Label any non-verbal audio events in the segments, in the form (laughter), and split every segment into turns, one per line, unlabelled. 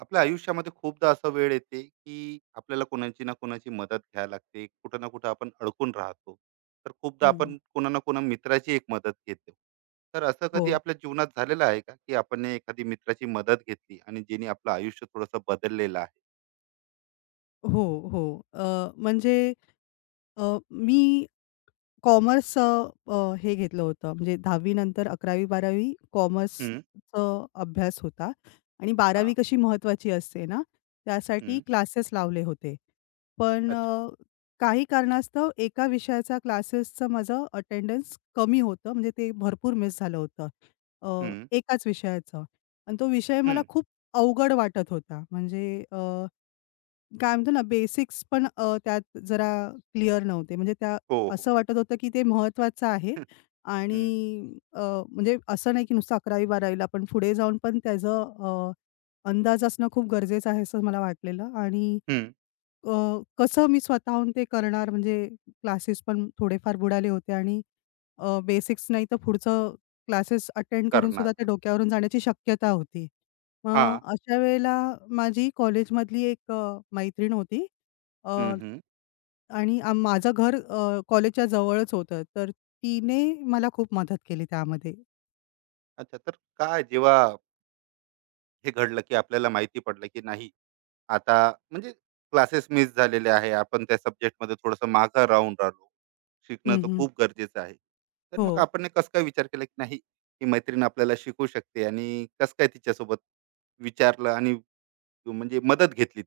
आपल्या आयुष्यामध्ये खूपदा असा वेळ येते की आपल्याला कोणाची ना कोणाची मदत घ्यावी लागते, कुठं ना कुठं आपण अडकून राहतो. तर खूपदा
हं, हं.
आपण कोणा ना कोणा मित्राची एक मदत घेतो. तर असं
हो,
कधी आपल्या जीवनात झालेलं आहे का, की आपण एखादी मित्राची मदत घेतली आणि जेणे आपलं आयुष्य थोडंसं बदललेलं आहे?
हो, हो. अ, म्हणजे मी कॉमर्स, अ, हे घेतलं होतं, म्हणजे 10वी नंतर अकरावी बारावी
हम्म.
कॉमर्सचा अभ्यास होता. आणि
हा.
बारावी कशी महत्त्वाची असते ना, त्यासाठी
हम्म.
क्लासेस लावले होते. पण
अच्छा.
काही कारणास्तव एका विषयाचा क्लासेसचं माझं अटेंडन्स कमी होतं, म्हणजे ते भरपूर मिस झालं होतं.
हम्म.
एकाच विषयाचं, आणि तो विषय मला
हम्म.
खूप अवघड वाटत होता. म्हणजे काय म्हणतो ना, बेसिक्स पण, त्यात जरा क्लिअर नव्हते. म्हणजे त्या
हो. हो.
असं वाटत होतं, की ते महत्त्वाचं आहे.
हम्म. हम्म.
आणि म्हणजे असं नाही, की नुसतं अकरावी 12वी ला, पण पुढे जाऊन पण त्याचं अंदाज असणं खूप गरजेचं आहे, असं मला वाटलेलं. आणि
हम्म.
अ, कसं मी स्वतःहून ते करणार? म्हणजे क्लासेस पण थोडेफार बुडाले होते, आणि बेसिक्स नाही तर पुढचं क्लासेस अटेंड करून
करणार
सुद्धा ते
का?
डोक्यावरून जाण्याची शक्यता होती.
हा.
मग अशा वेळेला माझी कॉलेजमधली एक मैत्रीण होती,
हम्म.
अ,
हम्म.
आणि माझं घर, कॉलेजच्या जवळच होतं. तर तिने मला खूप मदत केली त्यामध्ये.
अच्छा, तर काय जेव्हा हे घडलं, की आपल्याला माहिती पडलं की नाही आता, म्हणजे क्लासेस मिस झालेले आहे, आपण त्या सब्जेक्टमध्ये थोडंसं मागं राहिलो, शिकणं
हं,
तर
हं.
खूप गरजेचं आहे, तर
हो.
मग आपण हे कसं काय विचार केला की नाही ही मैत्रीण आपल्याला शिकू शकते, आणि कसं काय तिच्यासोबत विचारलं आणि तू म्हणजे मदत घेतली?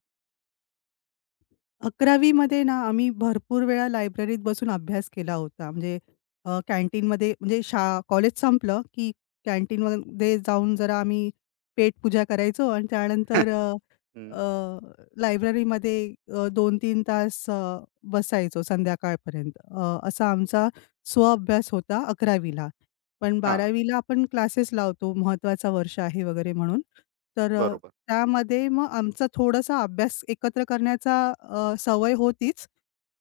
11वी मध्ये ना, आम्ही भरपूर वेळा लायब्ररीत बसून अभ्यास केला होता. म्हणजे कॅन्टीनमध्ये, म्हणजे कॉलेज संपलं की कॅन्टीनमध्ये जाऊन जरा आम्ही पेटपूजा करायचो, आणि
(laughs)
त्यानंतर अ,
हम्म.
अ, लायब्ररीमध्ये 2-3 तास बसायचो संध्याकाळपर्यंत. असा आमचा स्वअभ्यास होता 11वी. पण
हा.
12वी आपण क्लासेस लावतो, महत्त्वाचं वर्ष आहे वगैरे म्हणून. तर
बरोबर.
त्यामध्ये मग आमचा थोडासा अभ्यास एकत्र करण्याचा सवय होतीच.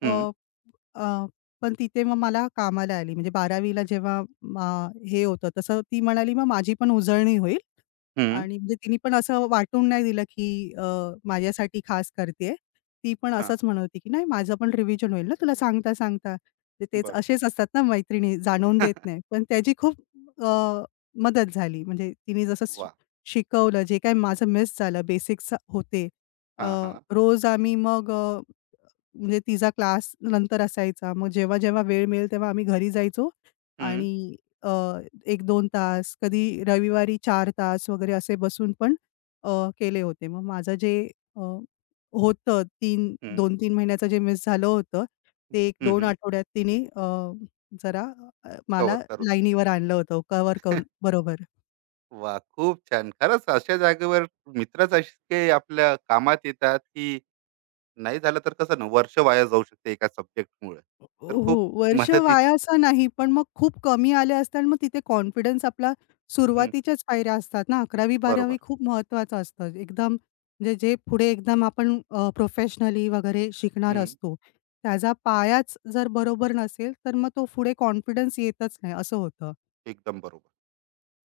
हम्म.
अ, अ, पण तिथे मग मला कामाला आली. म्हणजे 12वी ला जेव्हा हे होतं तसं ती म्हणाली, "मग माझी पण उजळणी होईल."
हम्म.
आणि म्हणजे तिने पण असं वाटून नाही दिलं, की माझ्यासाठी खास करतेय. ती पण
हा.
असंच म्हणत होती, की "नाही, माझं पण रिव्हिजन होईल ना तुला सांगता-सांगता." ते तेच
बरोबर.
असेच असतात ना, मैत्रिणी जाणवून देत
(laughs)
नाही. पण त्याची खूप अ, मदत झाली. म्हणजे तिने जसं
वा.
शिकवलं, जे काही माझं मिस झालं बेसिक्स होते. अ,
हा. हा.
रोज आम्ही मग, म्हणजे तिचा क्लास नंतर असायचा. मग जेव्हा-जेव्हा वेळ मिळेल तेव्हा आम्ही घरी जायचो, आणि अ, 1-2 तास, कधी रविवारी चार तास वगैरे असे बसून पण अ, केले होते. मग माझं जे अ, होतं, 3 2-3 महिन्याचं जे मिस झालं होतं, ते एक दोन आठवड्यात तिने जरा मला
कव्हर करून दिलं.
लाईनीवर आणलं होतं, कव्हर करून
(laughs)
बरोबर.
वाह! खूप छान. खरंच अशा जागेवर मित्रच इतके आपल्या कामात येतात, की नाही झालं तर कसं ना वर्ष वाया जाऊ शकते एका सब्जेक्टमुळे. तर
हो,
खूप
वर्ष वाया
मदतीची.
असं नाही, पण मग खूप कमी आले असतात, आणि मग तिथे कॉन्फिडन्स आपला.
हं,
सुरुवातीच्याच पायऱ्या असतात ना, अकरावी
बरोबर.
12वी खूप महत्त्वाचं असतं. एकदम म्हणजे, जे पुढे एकदम आपण प्रोफेशनली वगैरे शिकणार
हं.
असतो. त्याचा पायाच जर बरोबर नसेल, तर मग तो पुढे कॉन्फिडन्स येतच नाही, असं होतं.
एकदम बरोबर.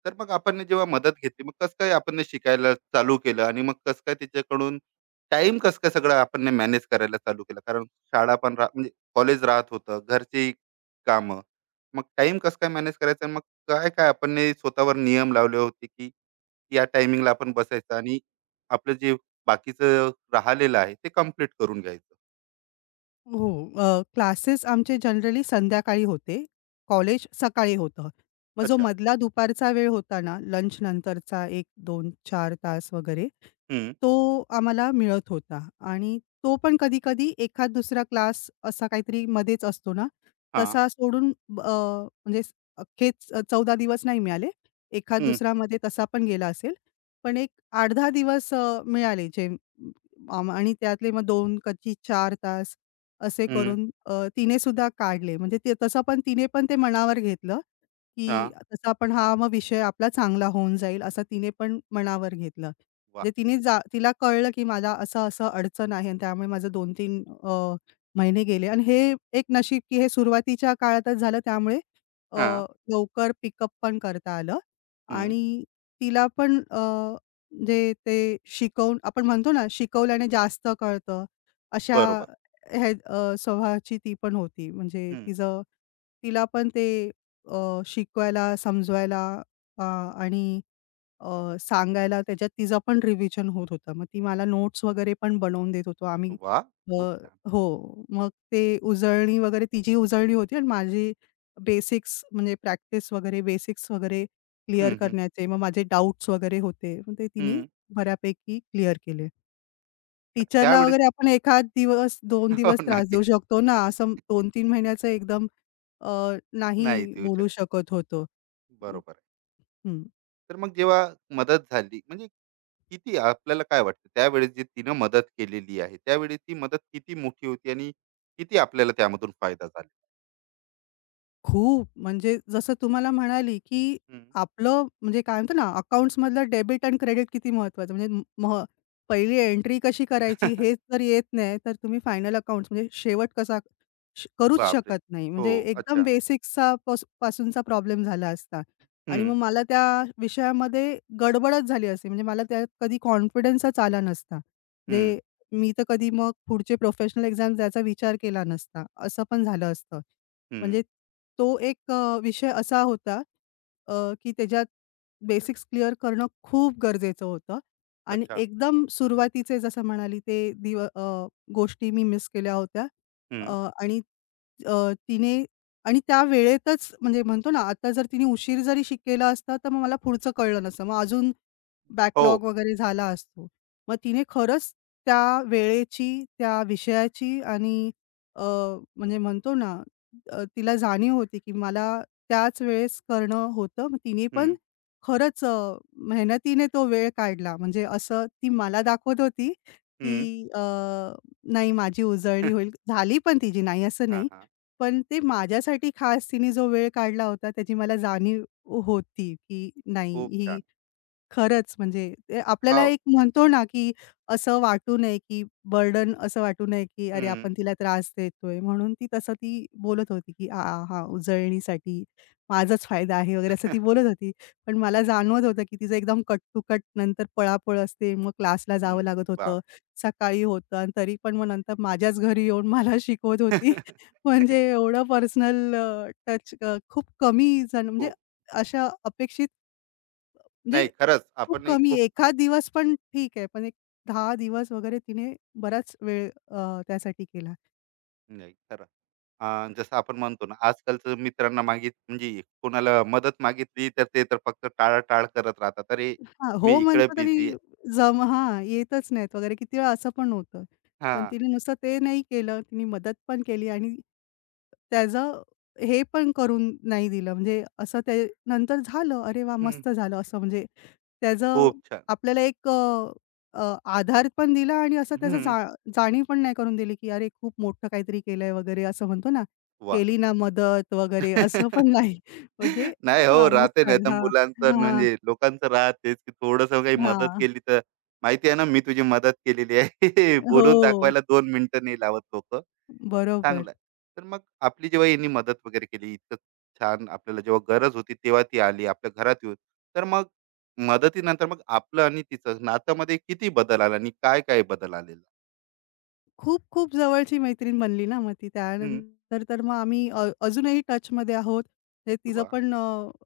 तर मग आपण जेव्हा मदत घेतली, मग कसं काय आपण शिकायला चालू केलं आणि मग कसं काय त्याच्याकडून टाईम, कसं काय सगळं आपण मॅनेज करायला चालू केलं? कारण शाळा पण म्हणजे कॉलेज राहत होतं, घरची कामं. मग टाईम कसं काय मॅनेज करायचं, आणि मग काय-काय आपण स्वतःवर नियम लावले होते, की या टायमिंगला आपण बसायचं आणि आपलं जे बाकीचं राहिलेलं आहे ते कंप्लीट करून घ्यायचं?
हो. क्लासेस आमचे जनरली संध्याकाळी होते. कॉलेज सकाळी होतं. मग जो
अच्छा.
मधला दुपारचा वेळ होता ना, लंच नंतरचा एक, दोन, चार तास वगैरे,
हं.
तो आम्हाला मिळत होता. आणि तो पण कधी-कधी एखाद दुसरा क्लास असा काहीतरी मध्येच असतो ना,
हां.
तसा सोडून म्हणजे स- अख्खेच 14 दिवस नाही मिळाले. एखाद
हं,
दुसरामध्ये तसा पण गेला असेल. पण एक 8-10 दिवस मिळाले, जे आणि त्यातले मग 2 कधी 4 तास असे
हं.
करून तिने सुद्धा काढले. म्हणजे ते तसं पण तिने पण ते मनावर घेतलं, की
हां.
तसा पण हा मग विषय आपला चांगला होऊन जाईल, असं तिने पण मनावर घेतलं.
वाह!
म्हणजे तिने तिला कळलं, की मला असं-असं अडचण आहे, आणि त्यामुळे माझं 2-3 महिने गेले. आणि हे एक नशीब, की हे सुरुवातीच्या काळातच झालं, त्यामुळे अ,
हां.
लवकर पिकअप पण करता आलं.
हं.
आणि तिला पण म्हणजे ते शिकवून, आपण म्हणतो ना, शिकवल्याने जास्त कळतं. अशा
बरोबर.
स्वभावाची ती पण होती. म्हणजे
हं.
तिचं, तिला पण ते शिकवायला, समजवायला आणि सांगायला त्याच्यात तिचं पण रिव्हिजन होत होतं. मग ती मला नोट्स वगैरे पण बनवून देत होतो आम्ही.
वाह! खूप
अ,
छान.
हो. मग ते उजळणी वगैरे, तिची उजळणी होती आणि माझी बेसिक्स, म्हणजे प्रॅक्टिस वगैरे बेसिक्स वगैरे क्लिअर
हं, हं.
करण्याचे. मग माझे डाउट्स वगैरे होते. मग ते तिने
हं.
बऱ्यापैकी क्लिअर केले.
तर
टीचरला
त्यावेळी.
वगैरे आपण एखाद दिवस, 2
(laughs) हो,
दिवस त्रास देऊ
नक्कीच.
शकतो ना, असं 2 तीन महिन्याचं एकदम अ, नाही
नाही देऊ
बोलू
शकत.
शकत होतो.
बरोबर आहे.
हं.
तर मग जेव्हा मदत झाली, म्हणजे किती आपल्याला काय वाटतं त्यावेळेस जी तिनं मदत केलेली आहे, त्यावेळी ती मदत किती मोठी होती आणि किती आपल्याला त्यामधून फायदा झाला?
खूप. म्हणजे जसं तुम्हाला म्हणाली, की
हं.
आपलं, म्हणजे काय म्हणतो ना, अकाउंट्समधलं डेबिट आणि क्रेडिट किती महत्वाचं, म्हणजे म- मह पहिली एंट्री कशी करायची हेच
(laughs)
जर येत नाही, तर तुम्ही फायनल अकाउंट्स म्हणजे शेवट कसा करूच
बापरे!
शकत नाही.
हो,
म्हणजे एकदम
अच्छा.
बेसिक्सचा पासूनचा प्रॉब्लेम झाला असता. आणि
हं,
मग मला त्या विषयामध्ये गडबडच झाली असती. म्हणजे मला त्यात कधी कॉन्फिडन्सच आला नसता.
हं,
म्हणजे मी तर कधी मग पुढचे प्रोफेशनल एक्झाम्स द्यायचा विचार केला नसता, असं पण झालं असतं.
हं.
म्हणजे तो एक विषय असा होता, अ, की त्याच्यात बेसिक्स क्लिअर करणं खूप गरजेचं होतं. आणि
अच्छा.
एकदम सुरुवातीचे जसं म्हणाली, ते गोष्टी मी मिस केल्या होत्या. अ,
हं.
आणि अ, तिने आणि त्या वेळेतच म्हणजे म्हणतो ना, आता जर तिने उशीर जरी केला असता, तर मग मला पुढचं कळलं नसतं. मग अजून
हो.
बॅकलॉग वगैरे झाला असतो. मग तिने खरंच त्या वेळेची, त्या विषयाची, आणि अ, म्हणजे म्हणतो ना, तिला जाणीव होती, की मला त्याच वेळेस करणं होतं. मग तिने पण
हं,
खरंच मेहनतीने तो वेळ काढला. म्हणजे असं ती मला दाखवत होती,
हं.
की नाही, माझी उजळणी होईल. झाली पण तिची, नाही असं
हां,
नाही.
हां. (laughs)
पण ते माझ्यासाठी खास तिने जो वेळ काढला होता, त्याची मला जाणीव होती, की नाही,
खूप छान.
ही खरंच म्हणजे ते आपल्याला
हो.
एक म्हणतो ना, की असं वाटू नये, की बर्डन असं वाटू नये, की अरे
हं.
आपण तिला त्रास देतोय. म्हणून ती तसं ती बोलत होती, की "आ, आ, हा उजळणीसाठी माझाच फायदा आहे" वगैरे असं ती बोलत होती. पण मला जाणवत होतं, की तिचं एकदम कट टू कट नंतर पळापळ असते. मग क्लासला
हं.
जावं लागत
(laughs) बाप
होतं. सकाळी होतं आणि तरी पण मग नंतर माझ्याच घरी येऊन मला शिकवत होती. (laughs) म्हणजे
(laughs)
एवढं पर्सनल टच खूप कमी जण, म्हणजे
खूप.
अशा अपेक्षित, म्हणजे
नाही, खरंच
खूप
आपण एक
कमी.
खूप.
एखाद दिवस पण ठीक आहे, पण एक 10 दिवस वगैरे तिने बराच वेळ त्यासाठी केला.
नाही खरं. अं, जसं आपण म्हणतो ना, आजकालचं मित्रांना मागित, म्हणजे कोणाला मदत मागितली तर ते तर फक्त टाळाटाळ करत राहतात, अरे
हां,
मी
हो
इकडे
म्हणतात आणि
बिझी आहे.
हां, येतच नाहीत वगैरे, किती वेळा असं पण होतं. पण
हा.
तिने नुसतं ते नाही केलं. तिने मदत पण केली, आणि त्याचं हे पण करून नाही दिलं. म्हणजे असं ते नंतर झालं, "अरे वाह!
हम्म,
मस्त झालं." असं म्हणजे त्याचं
खूप छान.
आपल्याला एक अ, अ, आधार पण दिला. आणि असं त्याचं
हम्म,
जाणीव पण नाही करून दिली, की "अरे खूप मोठं काहीतरी केलंय" वगैरे, असं म्हणतो ना,
वा.
"केली ना मदत" वगैरे, असं पण
(laughs)
नाही. म्हणजे
नाही
"अरे
हो,
वाह!
राहते
मस्त
नाही तर
झालं." हां,
मुलांचं
हां,
म्हणजे लोकांचं राहतेच, की थोडस काही मदत
हां.
केली तर माहिती आहे ना, मी तुझी मदत केलेली आहे. (laughs)
हो,
बोलून दाखवायला दोन मिनिटं नाही लावत लोक.
बरोबर.
चांगलं आहे. तर मग आपली जेव्हा यांनी मदत वगैरे केली, इतकं छान आपल्याला जेव्हा गरज होती तेव्हा ती आली आपल्या घरात येऊन. तर मग मदतीनंतर मग आपलं आणि तिचं नात्यामध्ये किती बदल आला आणि काय-काय बदल आलेला?
खूप खूप जवळची मैत्रीण बनली ना मग ती.
हं,
त्यानंतर तर मग आम्ही अजूनही टचमध्ये आहोत. म्हणजे तिचं
वाह!
पण अ,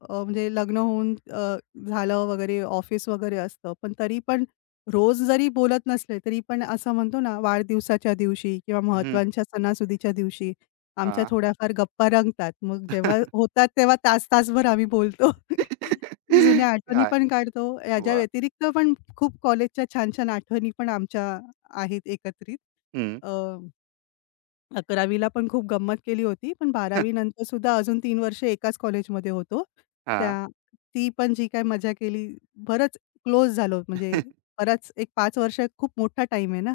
अ, म्हणजे लग्न होऊन झालं वगैरे, ऑफिस वगैरे असतं. पण तरी पण रोज जरी बोलत नसले, तरी पण असं म्हणतो ना, वाढदिवसाच्या दिवशी किंवा
हं,
महत्त्वाच्या सणासुदीच्या दिवशी आमच्या
हां.
थोड्याफार गप्पा रंगतात. मग जेव्हा
(laughs)
होतात तेव्हा तास-तासभर आम्ही बोलतो. (laughs) जुन्या आठवणी
काय?
पण काढतो. याच्या
वाह!
व्यतिरिक्त पण खूप कॉलेजच्या छान-छान आठवणी पण आमच्या आहेत एकत्रित.
हं,
अ, 11वी ला पण खूप गंमत केली होती. पण 12वी नंतर सुद्धा अजून 3 वर्ष एकाच कॉलेजमध्ये होतो.
हां.
त्या ती पण जी काही मजा केली, बरंच क्लोज झालो, म्हणजे
(laughs)
बराच. एक पाच वर्ष खूप मोठा टाईम आहे ना.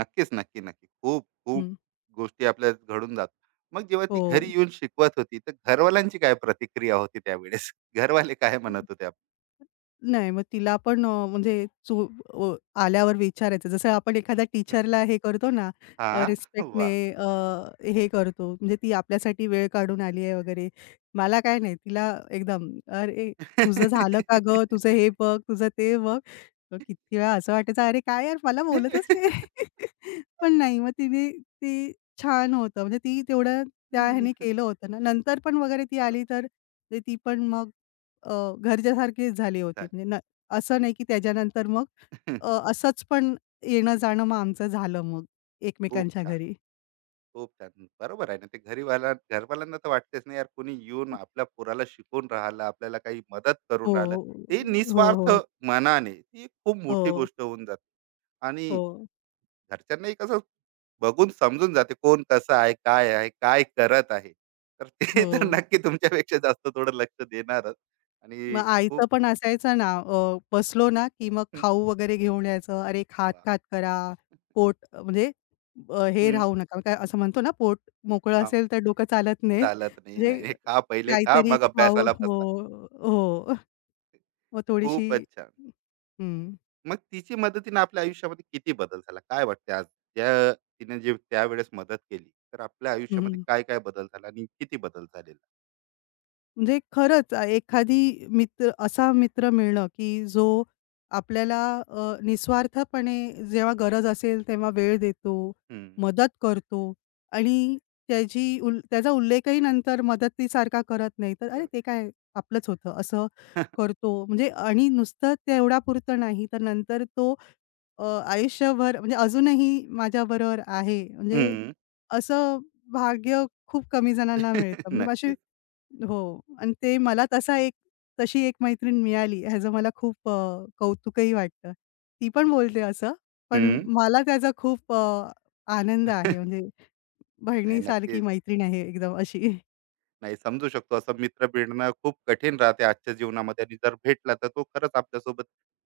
नक्कीच, नक्की, नक्की. खूप, खूप
हं.
गोष्टी आपल्या घडून जातात. मग जेव्हा ती
हो.
घरी येऊन शिकवत होती, तर घरवाल्यांची काय प्रतिक्रिया होती त्यावेळेस? (laughs) घरवाले काय म्हणत होते?
नाही, मग तिला पण म्हणजे अ, आल्यावर विचारायचं. जसं आपण एखाद्या
हं,
टीचरला हे करतो ना,
हां,
रिस्पेक्टने
वाह!
हे करतो, म्हणजे ती आपल्यासाठी वेळ काढून
वेळ
आली
का?
आहे वगैरे. मला काय नाही, तिला एकदम, "अरे, तुझं झालं का गं? तुझं हे बघ, तुझं ते बघ." मग किती वेळा असं वाटायचं, "अरे काय यार, मला बोलतच नाही." (laughs) पण नाही, मग तिने ते छान होतं. म्हणजे ती तेवढं त्या ह्याने केलं होतं ना. नंतर पण वगैरे ती आली,
बरोबर.
तर ते ती पण मग अ, घरच्यासारखीच झाली होती.
झाली.
म्हणजे असं नाही की त्याच्यानंतर मग असंच पण येणं-जाणं मग आमचं झालं, मग
खूप
एकमेकांच्या
छान.
घरी.
खूप छान. बरोबर आहे ना, ते घरीवाला घरवाल्यांना तर वाटतेच, नाही यार कोणी येऊन आपल्या पोराला शिकून राहिलं, आपल्याला काही मदत करून राहिलं,
हो,
ते
हो,
निस्वार्थ
हो,
मनाने, ती एक खूप
हो,
मोठी गोष्ट होऊन जाते. आणि
हो,
घरच्यांनाही कसं बघून समजून जाते कोण कसं आहे, काय आहे, काय करत आहे, तर ते
हो.
तर नक्की तुमच्यापेक्षा जास्त थोडं लक्ष देणारच.
मग
आणि खूप
आईचं पण असायचं ना, बसलो ना, की मग खाऊ वगैरे घेऊन यायचं. "अरे,
वा.
खात-खात करा, पोट म्हणजे हे
हं,
राहू नका." काय असं म्हणतो ना, पोट मोकळं
हा,
असेल तर डोकं चालत नाही.
चालत नाही.
म्हणजे
नाही, नाही, खा, पहिले खा,
काहीतरी
मग
खाऊ.
अभ्यासाला
हो,
बसा.
हो. मग थोडीशी.
खूपच छान.
हं,
मग तिची मदतीने आपल्या आयुष्यामध्ये किती बदल झाला? काय वाटते आज, ज्या तिने जे त्यावेळेस मदत केली, तर आपल्या आयुष्यामध्ये
हं.
काय-काय बदल झाला आणि किती बदल झालेला?
म्हणजे खरंच, एखादी मित्र, असा मित्र मिळणं, की जो आपल्याला निस्वार्थपणे जेव्हा गरज असेल तेव्हा वेळ देतो,
हं.
मदत करतो, आणि त्याची उल त्याचा उल्लेखही नंतर मदतीसारखा करत नाही, तर "अरे,
हं.
ते काय आपलंच होतं," असं
(laughs)
करतो. म्हणजे आणि नुसतं तेवढ्यापुरतं नाही, तर नंतर तो अ, आयुष्यभर म्हणजे अजूनही माझ्याबरोबर आहे. म्हणजे असं भाग्य खूप कमी जणांना
(laughs)
मिळतं. म्हणजे अशी.
नक्कीच.
हो. आणि ते मला तसा एक, तशी एक मैत्रीण मिळाली, ह्याचं मला खूप कौतुकही वाटतं. ती पण बोलते असं, पण
हं.
मला त्याचा खूप आनंद आहे.
(laughs)
म्हणजे
नाही
बहिणीसारखी
नक्की.
मैत्रीण आहे एकदम अशी.
नाही, समजू शकतो असं मित्र भेटणं खूप कठीण राहते आजच्या जीवनामध्ये, आणि जर भेटला तर तो खरंच आपल्यासोबत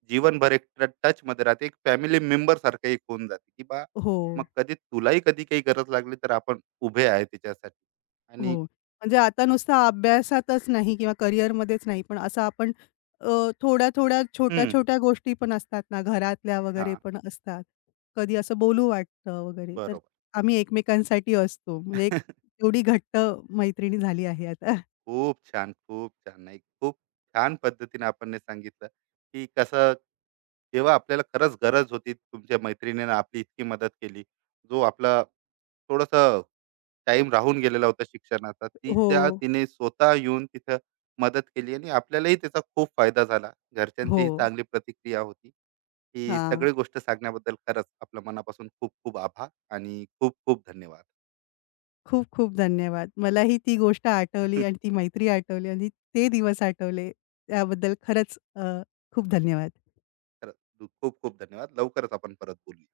जीवनभर एक टच मध्ये राहते, एक फॅमिली मेंबर सारखं एक होऊन जाते, की
हो.
मग कधी तुलाही कधी काही गरज लागली तर आपण उभे आहे त्याच्यासाठी. आणि
हो. म्हणजे आता नुसता अभ्यासातच नाही किंवा करिअरमध्येच नाही, पण असं आपण अ, थोड्या-थोड्या,
हम्म.
छोट्या-छोट्या गोष्टी पण असतात ना, घरातल्या
हा,
वगैरे पण असतात. कधी असं बोलू वाटतं वगैरे, तर
बरोबर.
आम्ही एकमेकांसाठी असतो. म्हणजे एक
(laughs)
एवढी घट्ट मैत्रिणी झाली आहे आता.
खूप छान. खूप छान. नाही, खूप छान पद्धतीने आपण हे सांगितलं, की कसं जेव्हा आपल्याला खरंच गरज होती तुमच्या मैत्रिणीने आपली इतकी मदत केली, जो आपला थोडासा टाइम राहून गेलेला होता शिक्षणाचा,
हो,
तिने स्वतः येऊन तिथं मदत केली आणि आपल्यालाही त्याचा खूप फायदा झाला.
हो.
घरच्यांचीही चांगली प्रतिक्रिया होती. ही
हां.
सगळी गोष्ट सांगण्याबद्दल खरंच आपल्या मनापासून खूप खूप आभार आणि खूप खूप धन्यवाद.
खूप-खूप धन्यवाद. मलाही ती गोष्ट आठवली, आणि
(laughs)
ती मैत्री आठवली, आणि ते दिवस आठवले. त्याबद्दल खरंच खूप धन्यवाद.
खरंच, खूप खूप धन्यवाद. लवकरच आपण परत बोलूया.